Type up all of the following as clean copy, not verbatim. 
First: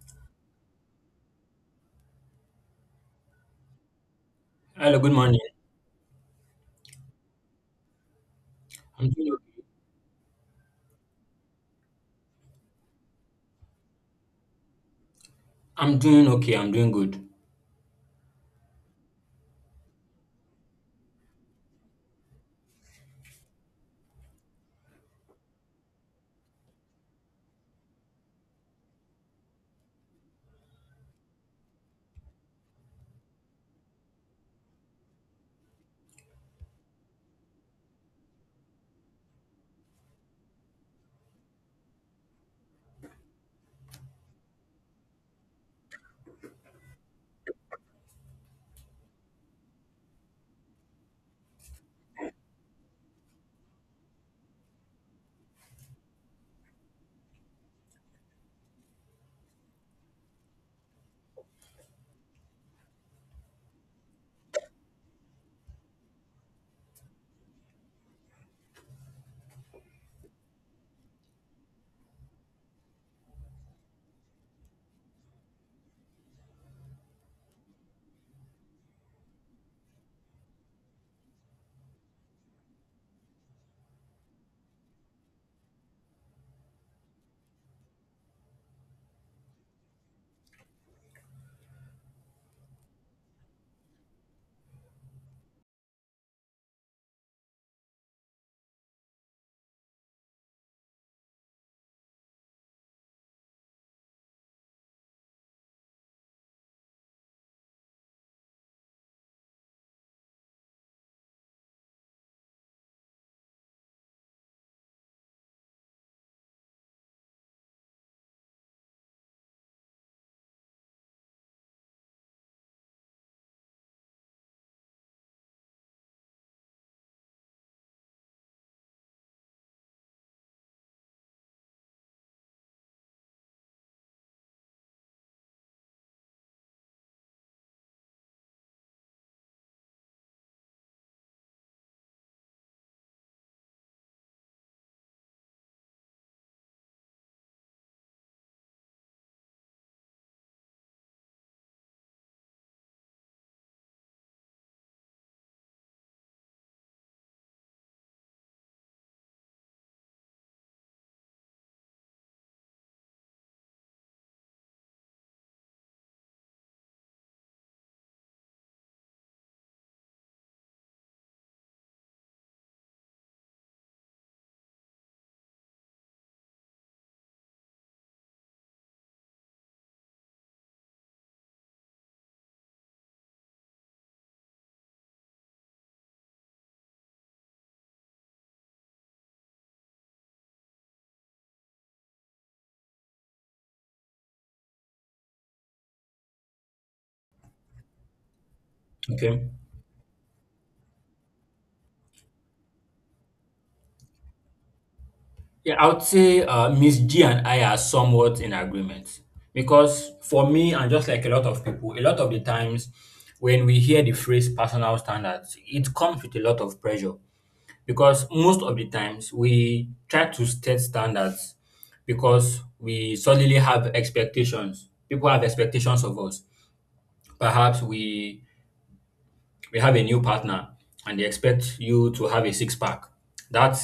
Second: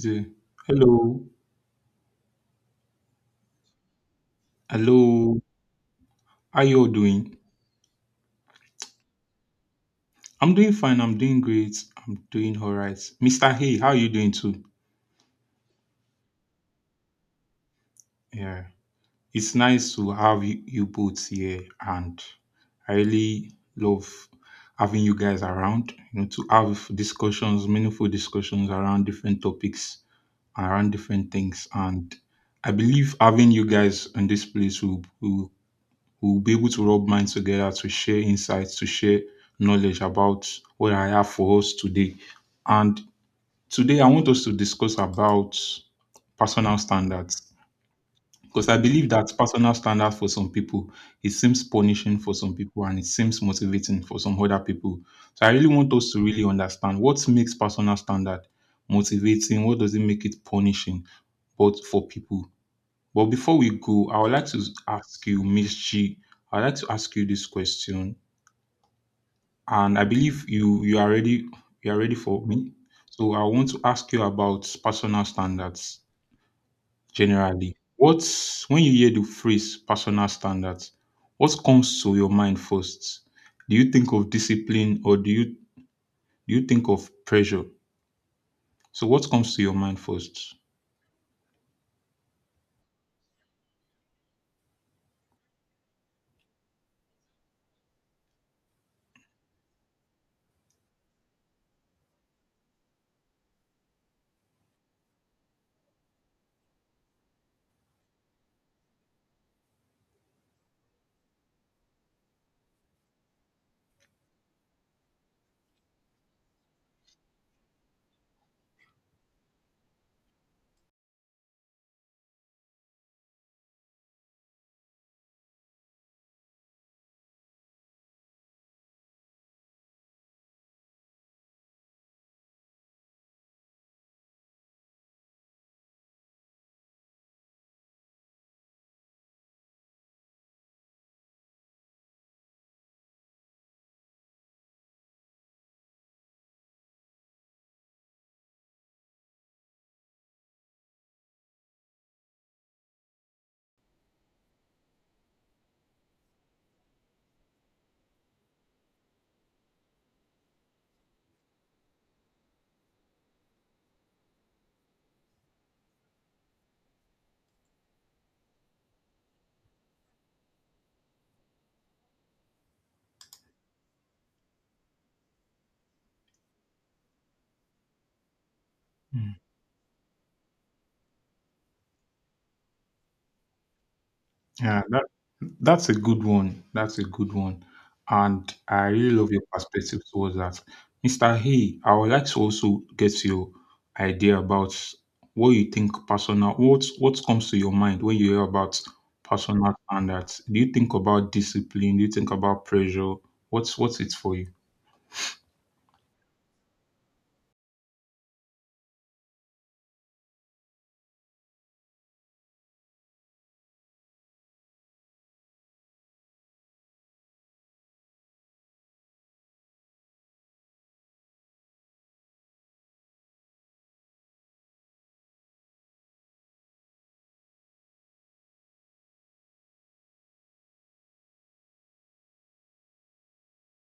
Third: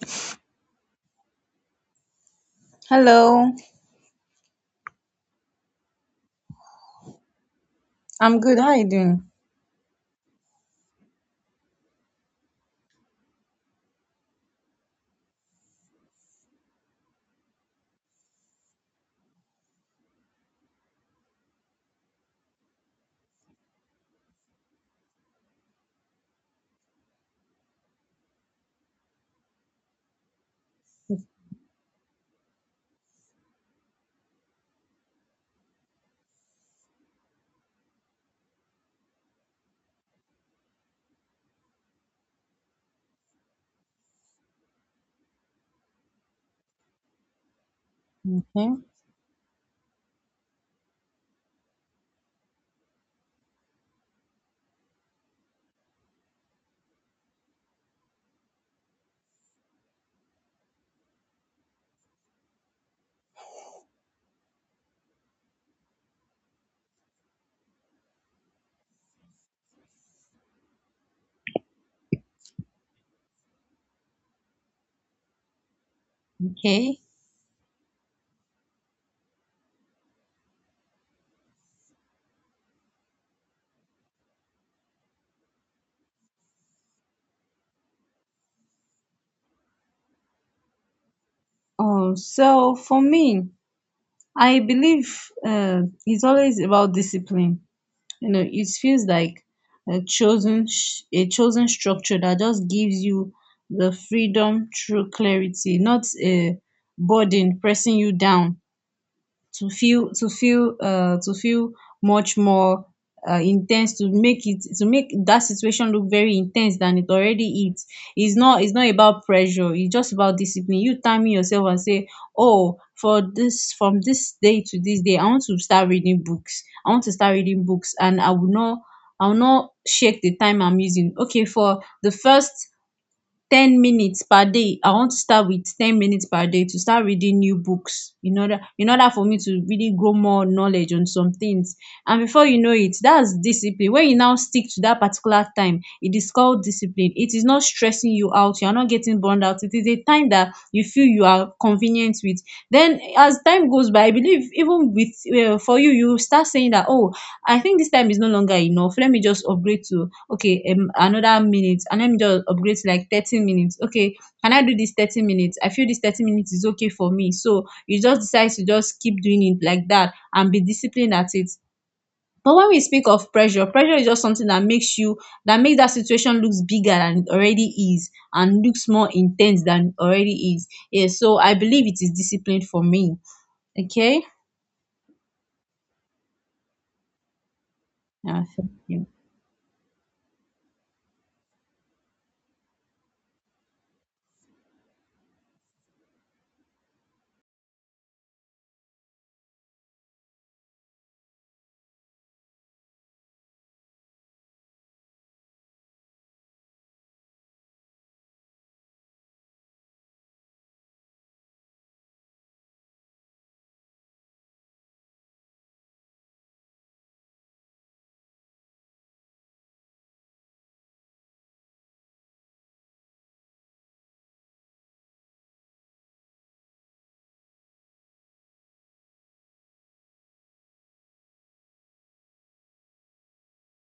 Say, hello, Hello, Hello, good morning. hello. How you all doing? I'm good. How are you I'm doing? doing, I'm doing fine. I'm doing great. I'm doing all right. Mr. Hey, how are you doing too? I'm doing okay. I'm doing good. Yeah, it's nice to have you both here, and I really love having you guys around. You know, to have discussions, meaningful discussions around different topics, around different things, and I believe having you guys in this place will we'll be able to rub minds together to share insights, to share knowledge about what I have for us today. And today I want us to discuss about personal standards. Because I Okay, believe that personal standard for some people, it seems punishing for some people and it seems motivating for some other people. So I really want us to really understand what makes personal standard motivating, what does it make it punishing, both for people. But before we go, I would like to ask you, Miss G, I would like to ask you this question, and I believe you are ready you are ready for me. So I want to ask you about personal standards okay. generally. What's When you hear the phrase personal standards, what comes to your mind first? Do you think of discipline or do you think of pressure? So what comes to your mind first? So for me, I believe it's always about discipline. You know, it feels like a chosen structure that just gives you the freedom through clarity, not a burden pressing you down. To feel much more intense, to make that situation look very intense than it already is. It's not about pressure, it's just about discipline, you timing yourself and say, oh, for this, from this day to this day, I want to start reading books, and I will not, I will not shake the time I'm using. Okay, for the first 10 minutes per day, I want to start with 10 minutes per day to start reading new books in order for me to really grow more knowledge on some things. And before you know it, that's discipline. When you now stick to that particular time, it is called discipline. It is not stressing you out, you are not getting burned out, it is a time that you feel you are convenient with. Then as time goes by, I believe even with for you, you start saying that, oh, I think this time is no longer enough, let me just upgrade to, okay, another minute, and let me just upgrade to like 30 minutes. Okay, can I do this 30 minutes? I feel this 30 minutes is okay for me, so you just decide to just keep doing it like that and be disciplined at it. But when we speak of pressure, pressure is just something that makes you, that makes that situation looks bigger than it already is and looks more intense than it already is. Yeah, so I believe it is discipline for me. Okay, Yeah, that's a good one. That's a good one. yeah, And thank I you. really love your perspective towards that. Mr. Hey, I would like to also get your idea about what you think personal what comes to your mind when you hear about Okay. personal standards. Do you think about discipline? Do you think about pressure? What's it for you? Yeah, I would say Miss G and I are somewhat in agreement because for me and just like a lot of people, a lot of the times when we hear the phrase personal standards, it comes with a lot of pressure because most of the times we try to set standards because we suddenly have expectations. People have expectations of us. Perhaps we have a new partner and they expect you to have a six pack. That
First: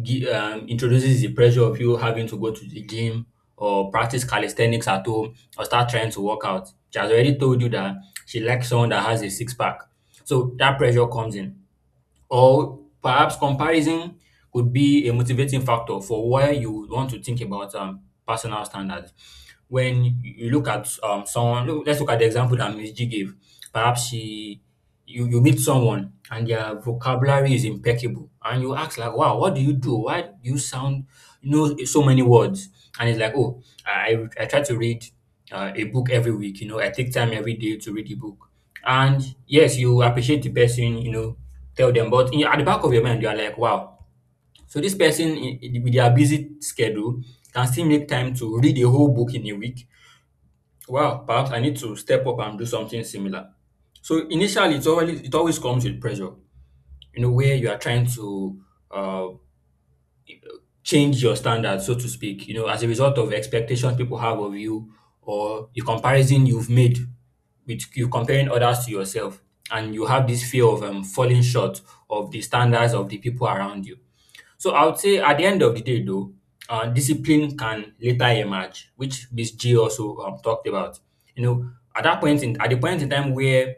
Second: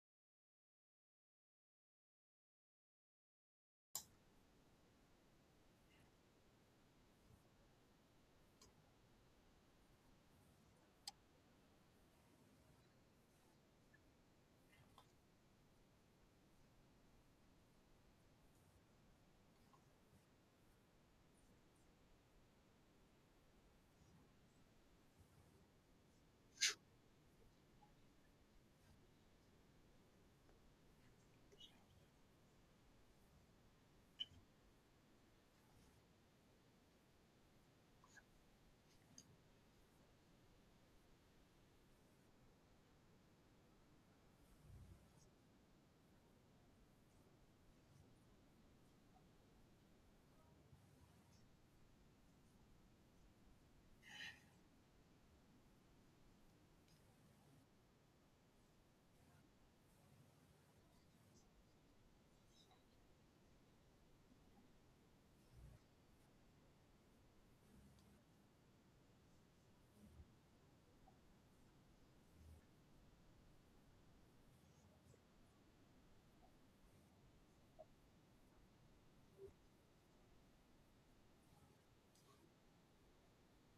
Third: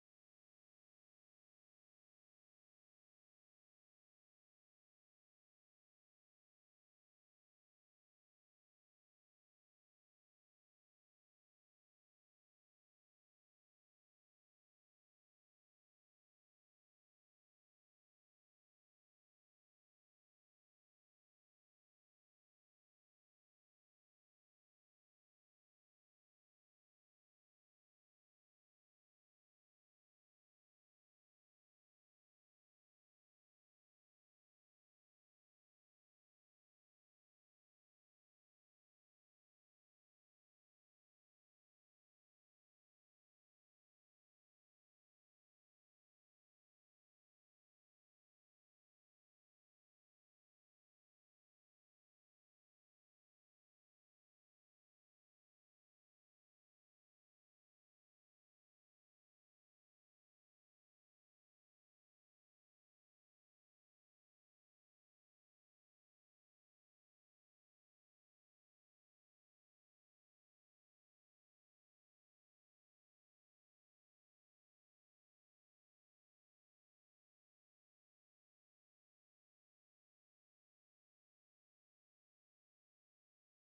introduces the pressure of you having to go to the gym or practice calisthenics at home or start trying to work out. She has already told you that she likes someone that has a six pack. So that pressure comes in. Or perhaps comparison could be a motivating factor for why you would want to think about personal standards. When you look at someone, look, let's look at the example that Miss G gave. Perhaps she, you meet someone and their vocabulary is impeccable, and you ask like, "Wow, what do you do? Why do you sound you know so many words?" And it's like, "Oh, I try to read a book every week. You know, I take time every day to read a book." And yes, you appreciate the person, you know, tell them. But in, your- at the back of your mind, you are like, wow. So this person with their busy schedule can still make time to read a whole book in a week. Wow, perhaps I need to step up and do something similar. So initially, it always comes with pressure. You know where you are trying to uh, change your standards, so to speak. You know, as a result of expectations people have of you or the comparison you've made with you comparing others to yourself, and you have this fear of falling short of the standards of the people around you. So I would say at the end of the day, though, discipline can later emerge, which Miss G also talked about. You know, at the point in time where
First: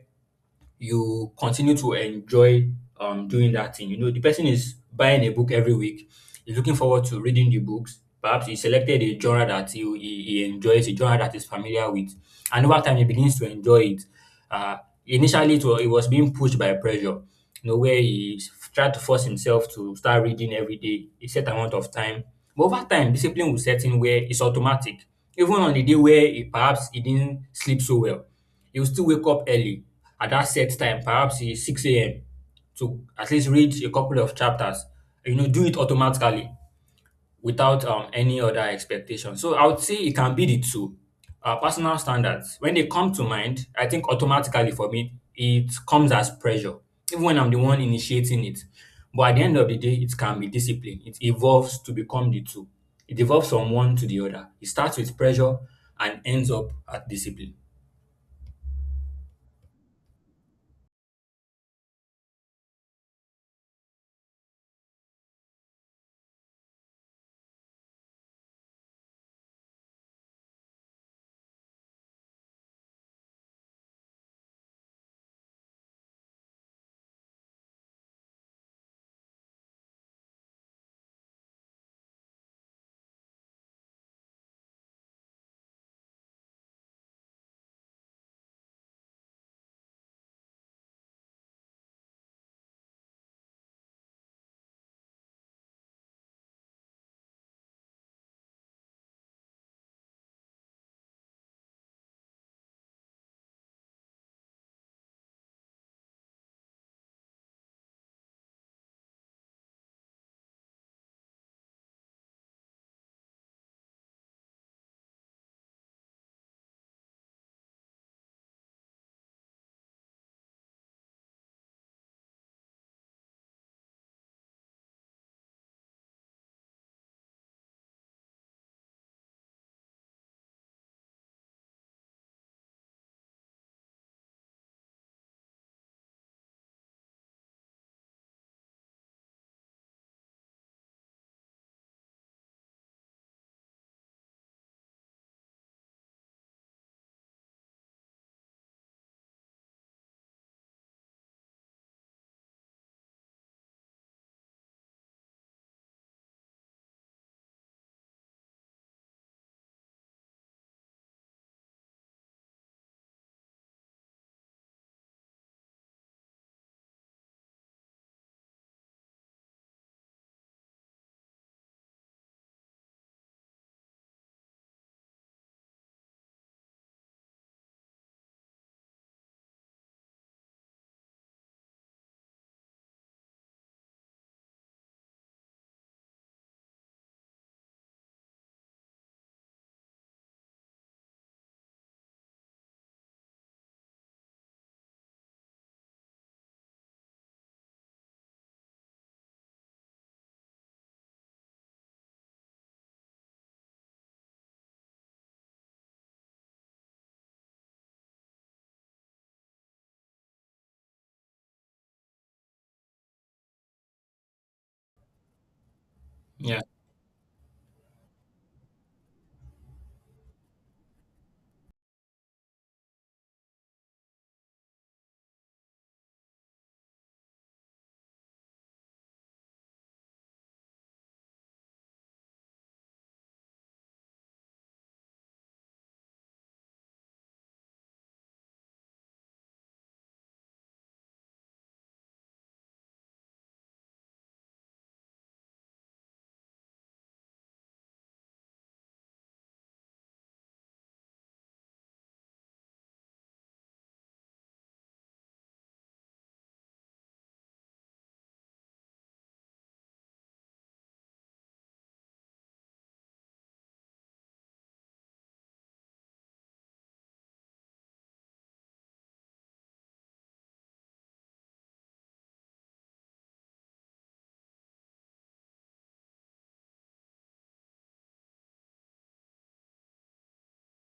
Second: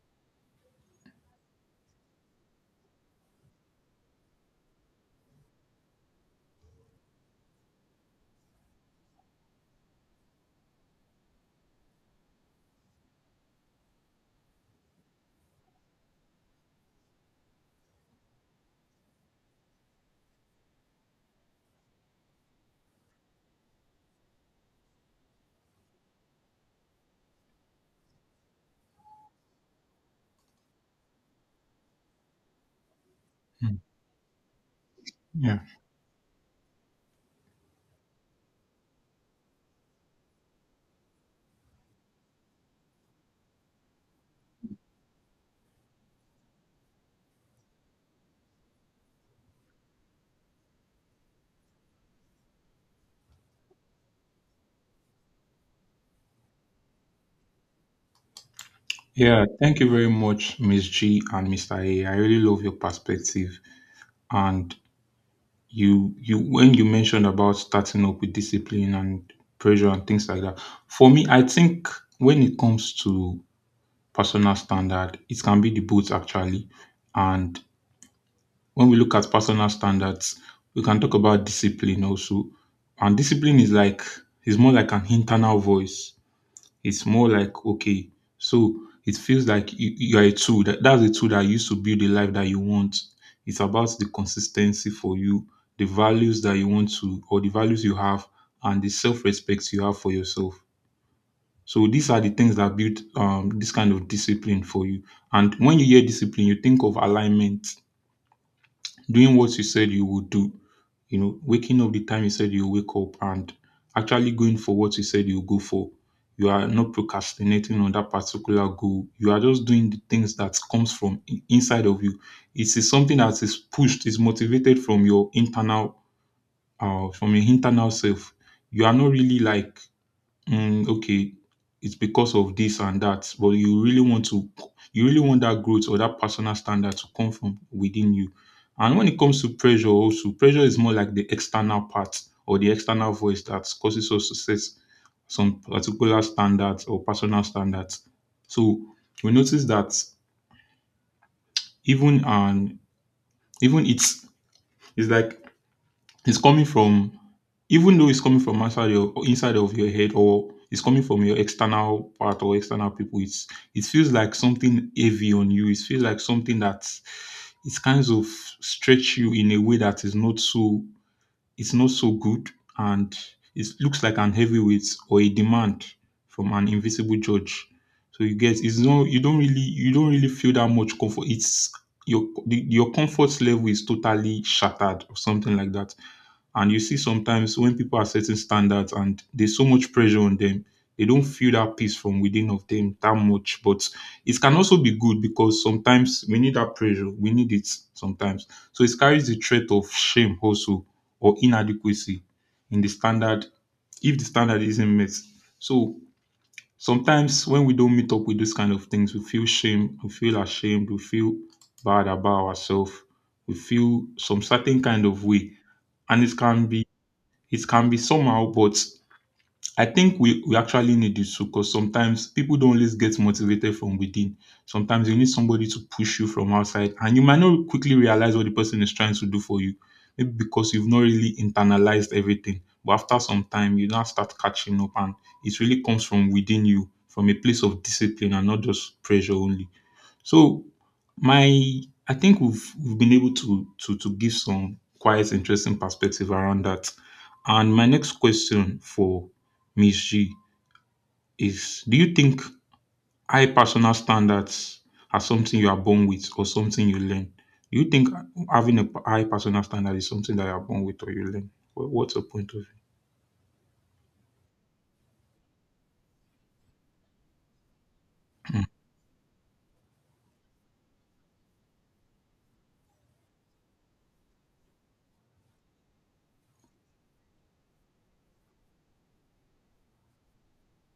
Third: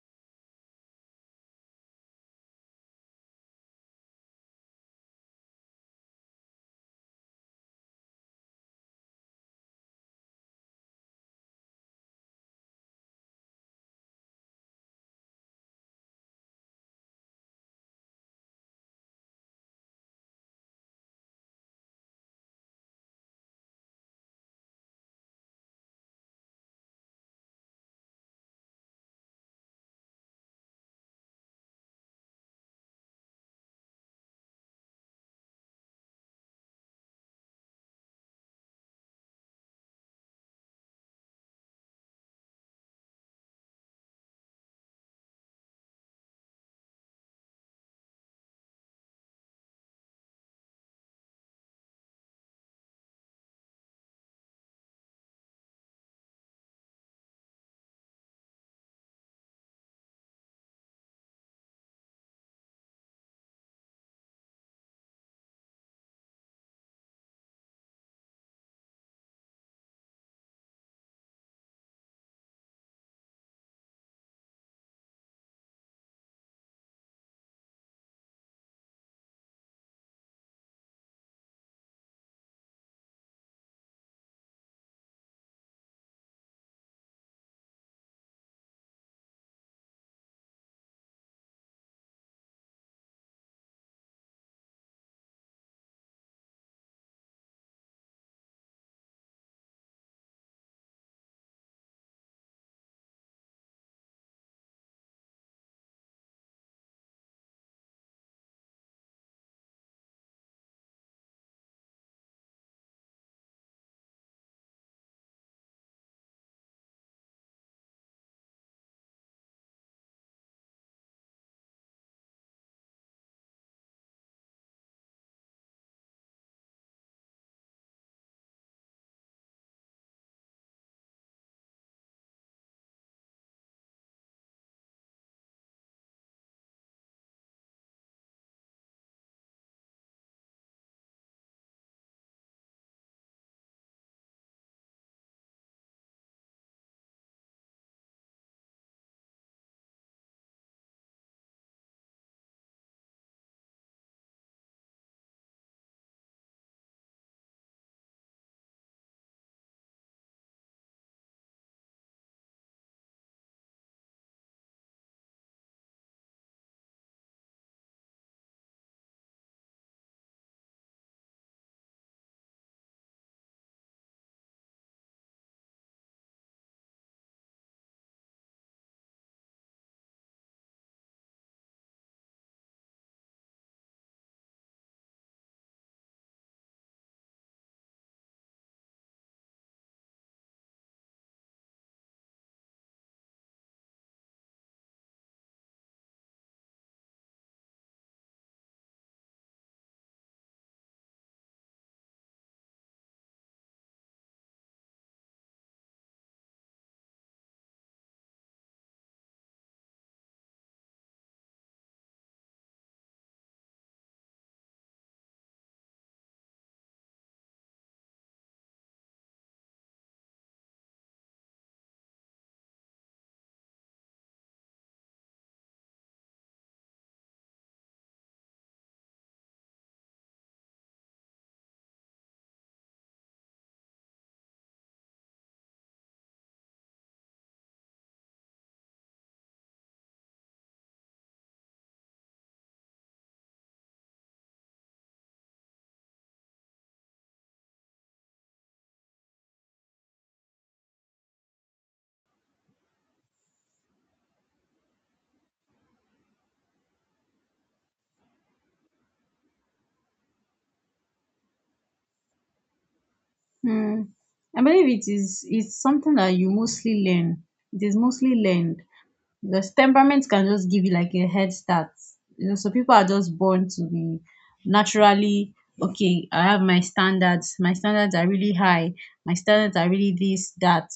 you continue to enjoy doing that thing. You know, the person is buying a book every week, he's looking forward to reading the books. Perhaps he selected a genre that he enjoys, a genre that he's familiar with. And over time, he begins to enjoy it. Uh, Initially, it was being pushed by pressure, you know, where he tried to force himself to start reading every day, a set amount of time. But over time, discipline will set in where it's automatic. Even on the day where he, perhaps he didn't sleep so well, he will still wake up early at that set time, perhaps 6 a.m., to at least read Hmm. a couple of chapters. You know, Yeah. do it automatically without any other expectation. So I would say it can be the two. Personal standards, when they come to mind, I think automatically for me, it comes as pressure, even when I'm the one initiating it. But at the end of the day, it can be discipline. It evolves to become the two. It evolves from one to the other. It starts with pressure and ends up at discipline. Yeah, thank you very much, Miss G and Mr. A. I really love your perspective. And you when you mentioned about starting up with discipline and pressure and things like that, for me I think when it comes to personal standard it can be the both actually. And when we look at personal standards, we can talk about discipline also. And discipline is like, is more like an internal voice. It's more like, okay, so it feels like you're a tool. That's a tool that you use to build the life that you want. It's about the consistency for you, the values that you want to, or the values you have, and the self respect you have for yourself. So these are the things that build this kind of discipline for you. And when you hear discipline, you think of alignment, doing what you said you would do, you know, waking up the time you said you wake up and actually going for what you said you go for. You are not procrastinating on that particular goal. You are just doing the things that comes from inside of you. It is something that is pushed, is motivated from your internal self. You are not really like mm, okay, it's because of this and that, but you really want to you really want that growth or that personal standard to come from within you. And when it comes to pressure also, pressure is more like the external part or the external voice that causes us to set some particular standards or personal standards. So we notice that even and even it's like it's coming from, even though it's coming from outside your inside of your head or it's coming from your external part or external people, it's it feels like something heavy on you. It feels like something that it kind of stretch you in a way that is not so, it's not so good, and it looks like an heavyweight or a demand from an invisible judge. So you get it's no you don't really feel that much comfort. It's Your the, your comfort level is totally shattered or something like that. And you see sometimes when people are setting standards and there's so much pressure on them, they don't feel that peace from within of them that much. But it can also be good because sometimes we need that pressure. We need it sometimes. So it carries the threat of shame also or inadequacy in the standard if the standard isn't met. So sometimes when we don't meet up with those kind of things, we feel shame, we feel ashamed, we feel bad about ourselves, we feel some certain kind of way. And Yeah. It can be somehow, but I think we actually need it too because sometimes people don't always get motivated from within. Sometimes you need somebody to push you from outside, and you might not quickly realize what the person is trying to do for you. Maybe because you've not really internalized everything. But after some time, you now start catching up, and it really comes from within you, from a place of discipline and not just pressure only. So my I think we've been able to to give some quite interesting perspective around that. And my next question for Ms. G is, do you think high personal standards are something you are born with or something you learn? Do you think having a high personal standard is something that you are born with or you learn? What's your point of Hmm. I believe it is It's something that you mostly learn. It is mostly view? learned. Because temperament can just give you like a head start. You know, so people are just born to be naturally, okay, I have my standards. My standards are really high. My standards are really this, that.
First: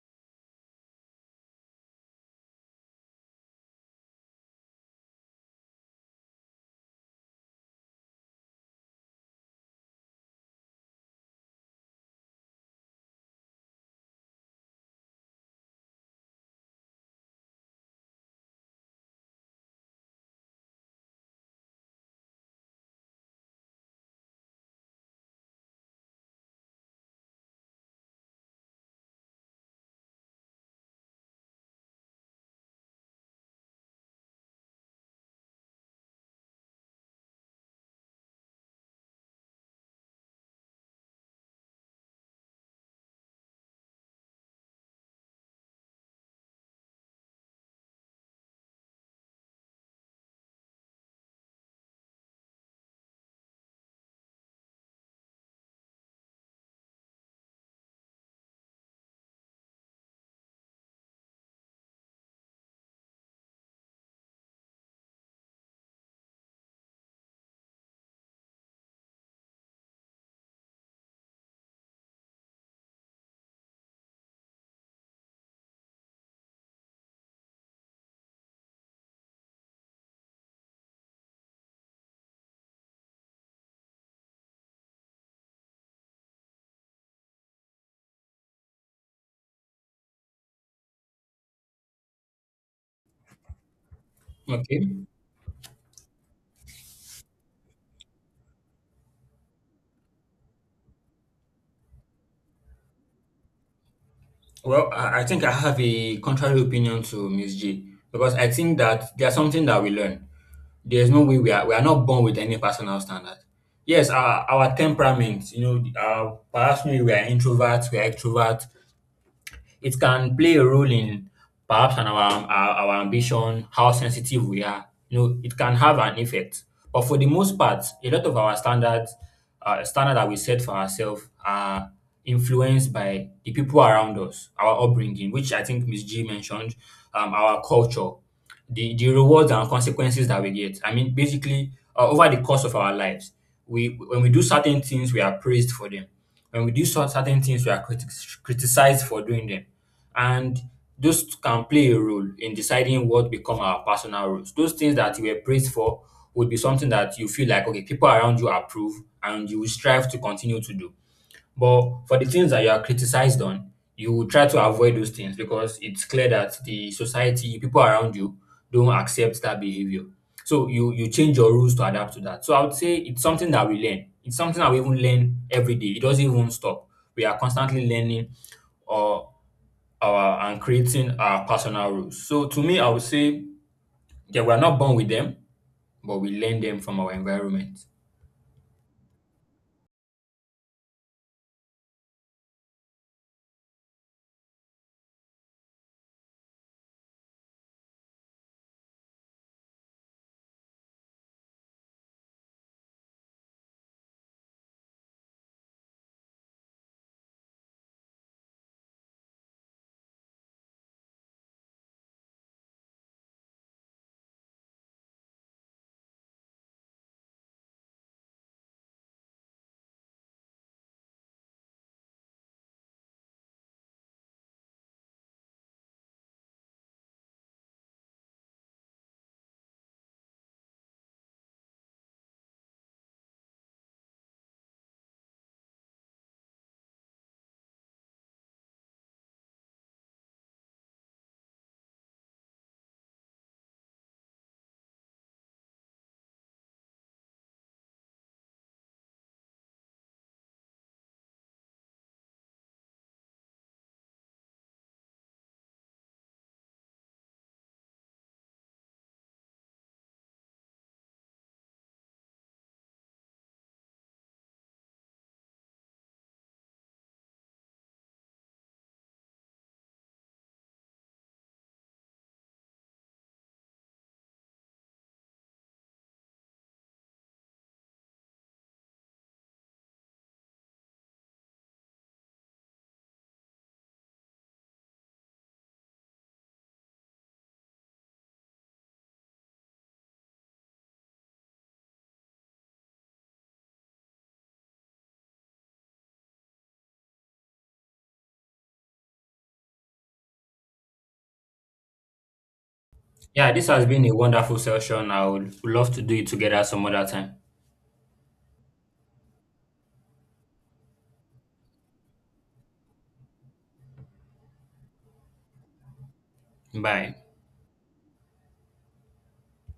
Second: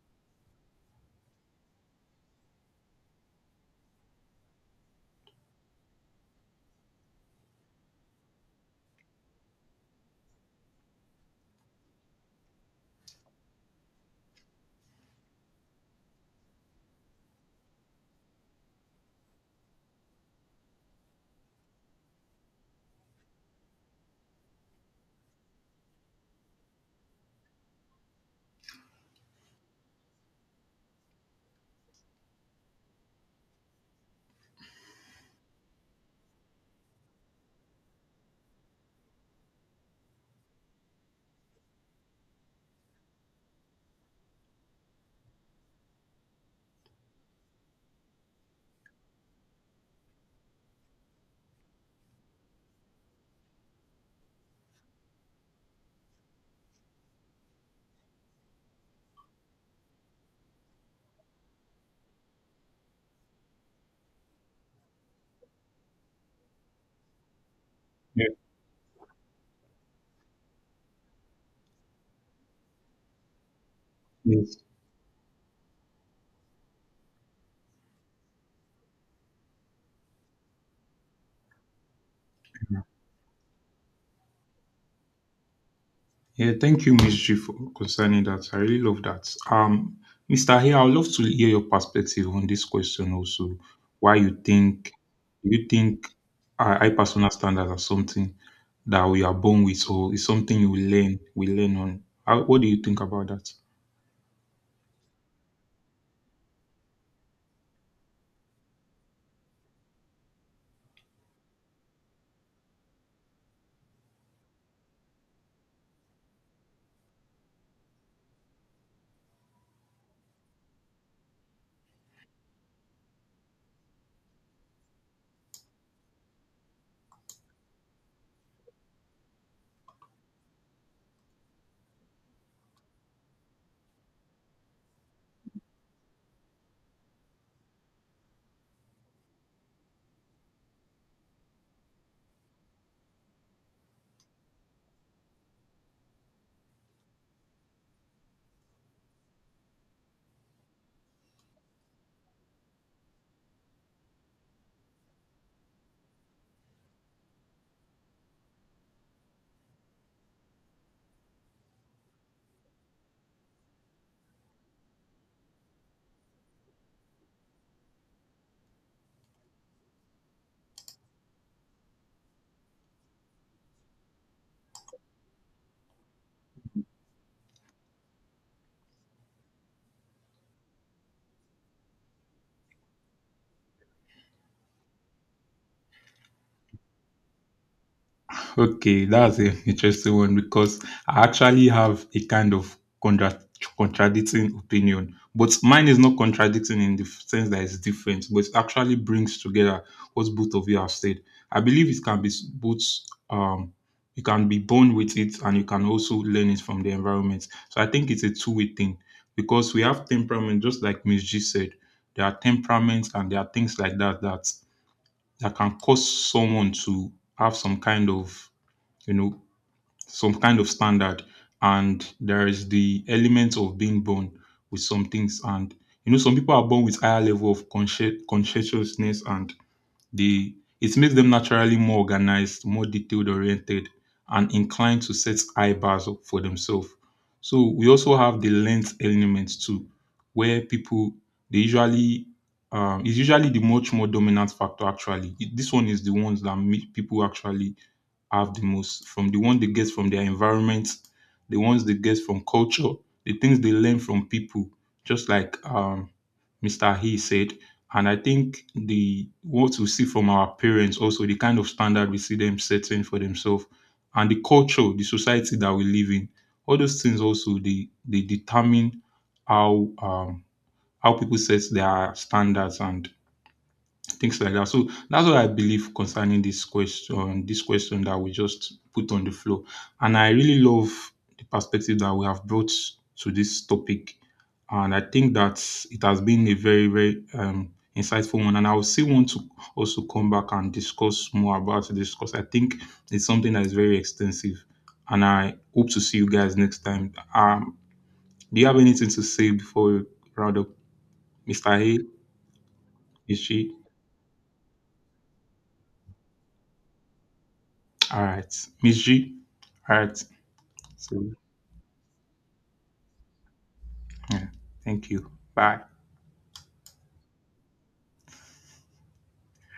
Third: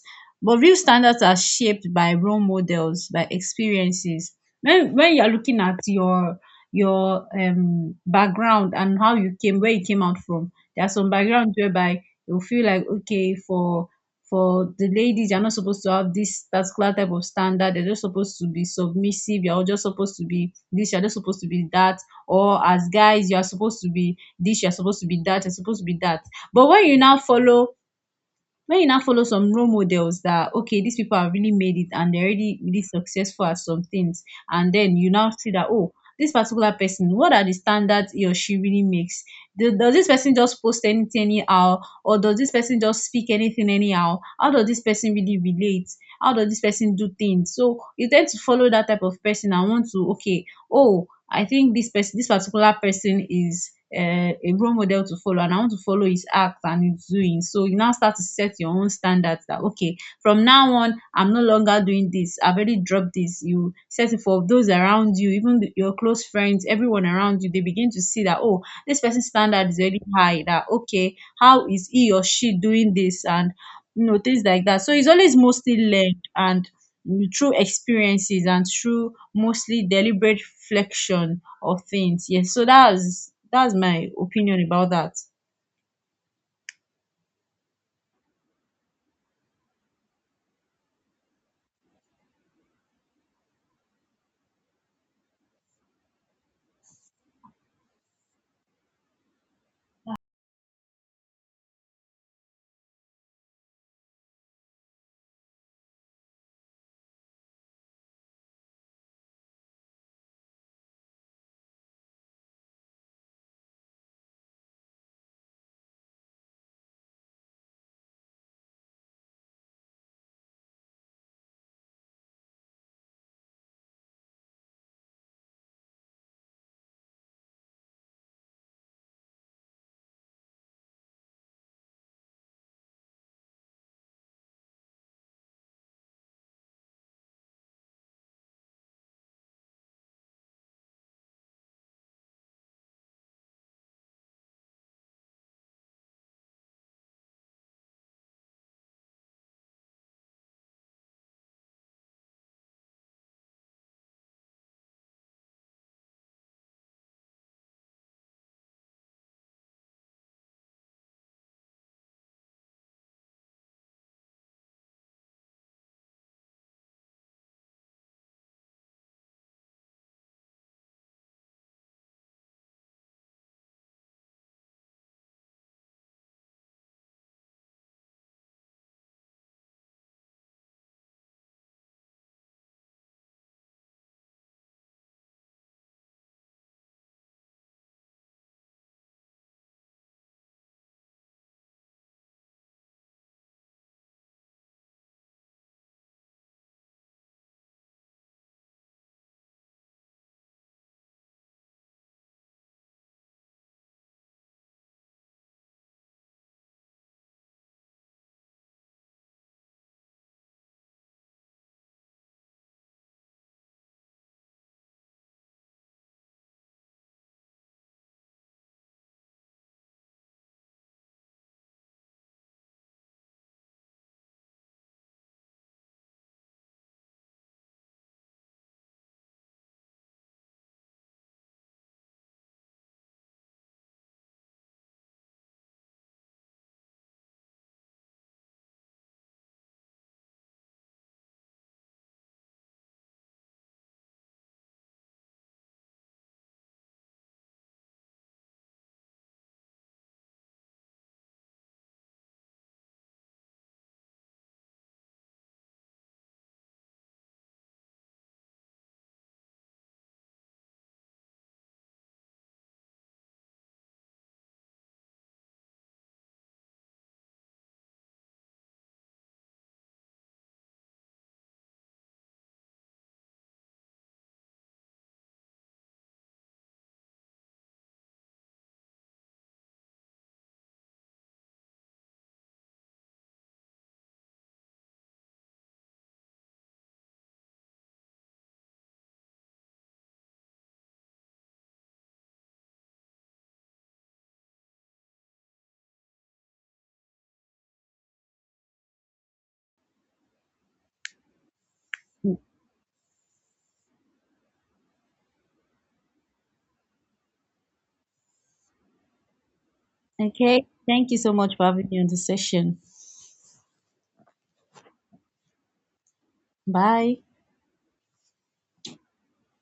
But real standards are shaped by role models, by experiences. When you're looking at your background and how you came, where you came out from, there are some backgrounds whereby you feel like, okay, for the ladies, you're not supposed to have this particular type of standard, you're just supposed to be submissive, you're just supposed to be this, you're just supposed to be that. Or as guys, you are supposed to be this, you're supposed to be that, you're supposed to be that. But when you now follow some role models, that okay, these people have really made it and they're already really successful at some things, and then you now see that, oh, this particular person, what are the standards he or she really makes? Does this person just post anything anyhow, or does this person just speak anything anyhow? How does this person really relate? How does this person do things? So you tend to follow that type of person and want to, okay, oh, I think this person, this particular person, is a role model to follow, and I want to follow his act and his doing. So you now start to set your own standards that, okay, from now on I'm no longer doing this. I've already dropped this. You set it for those around you, even your close friends, everyone around you, they begin to see Mm. that, oh, this person's standard is very high, that okay, how is he or she doing this, and you know, Yeah. things like that. So it's always mostly learned, and mm, through experiences and through mostly deliberate flexion of things. Yes, so that's my opinion about that. Yeah, thank you, Ms. G, for concerning that. I really love that. Mr. Here, I would love to hear your perspective on this question also. Why you think Okay. you think high personal standards are something that we are born with, or is something you learn we learn on? How, what do you think about that? Well, I think I have a contrary opinion to Miss J because I think that there's something that we learn. There's no way we are not born with any personal standard. Yes, our temperament, you know, perhaps maybe we are introverts, we are extroverts, it can play a role in perhaps on our ambition, how sensitive we are. You know, it can have an effect. But for the most part, a lot of standard that we set for ourselves, are influenced by the people around us, our upbringing, which I think Miss G mentioned, our culture, the rewards and consequences that we get. I mean, basically, over the course of our lives, we when we do certain things, we are praised for them. When we do certain things, we are criticized for doing them, and those can play a role in deciding what become our personal roles. Those things that you were praised for would be something that you feel like okay, people around you approve, and you will strive to continue to do. But for the things that you are criticized on, you will try to avoid those things because it's clear that the society, people around you, don't accept that behavior. So you change your rules to adapt to that. So I would say it's something that we learn. It's something that we even learn every day. It doesn't even stop. We are constantly learning or our and creating our personal rules. So to me, I would say yeah, we are not born with them, but we learn them from our environment. Okay, that's an interesting one because I actually have a kind of contra- contradicting opinion, but mine is not contradicting in the sense that it's different, but it actually brings together what both of you have said. I believe it can be both. Um, you can be born with it, and you can also learn it from the environment. So I think it's a two-way thing because we have temperament, just like Miss G said. There are temperaments, and there are things like that that can cause someone to have some kind of, you know, some kind of standard. And there is the element of being born with some things. And, you know, some people are born with higher level of conscientiousness and they, it makes them naturally more organized, more detailed oriented, and inclined to set high bars up for themselves. So we also have the length element too, where people, they usually is usually the much more dominant factor actually. This one is the ones that make people actually have the most from the one they get from their environment, the ones they get from culture, the things they learn from people, just like Mr. He said. And I think the what we see from our parents also, the kind of standard we see them setting for themselves and the culture, the society that we live in, all those things also they determine how um how people set their standards and things like that. So that's what I believe concerning this question that we just put on the floor. And I really love the perspective that we have brought to this topic. And I think that it has been a very, very insightful one. And I will still want to also come back and discuss more about this because I think it's something that is very extensive. And I hope to see you guys next time. Do you have anything to say before we round up, Mr. A, Miss Yeah, this G? has been a wonderful session. I would love to do it together some other time. All right, Miss G. All right. Okay, thank you So so much for having me on the session. yeah, thank you. Bye. Bye. Bye.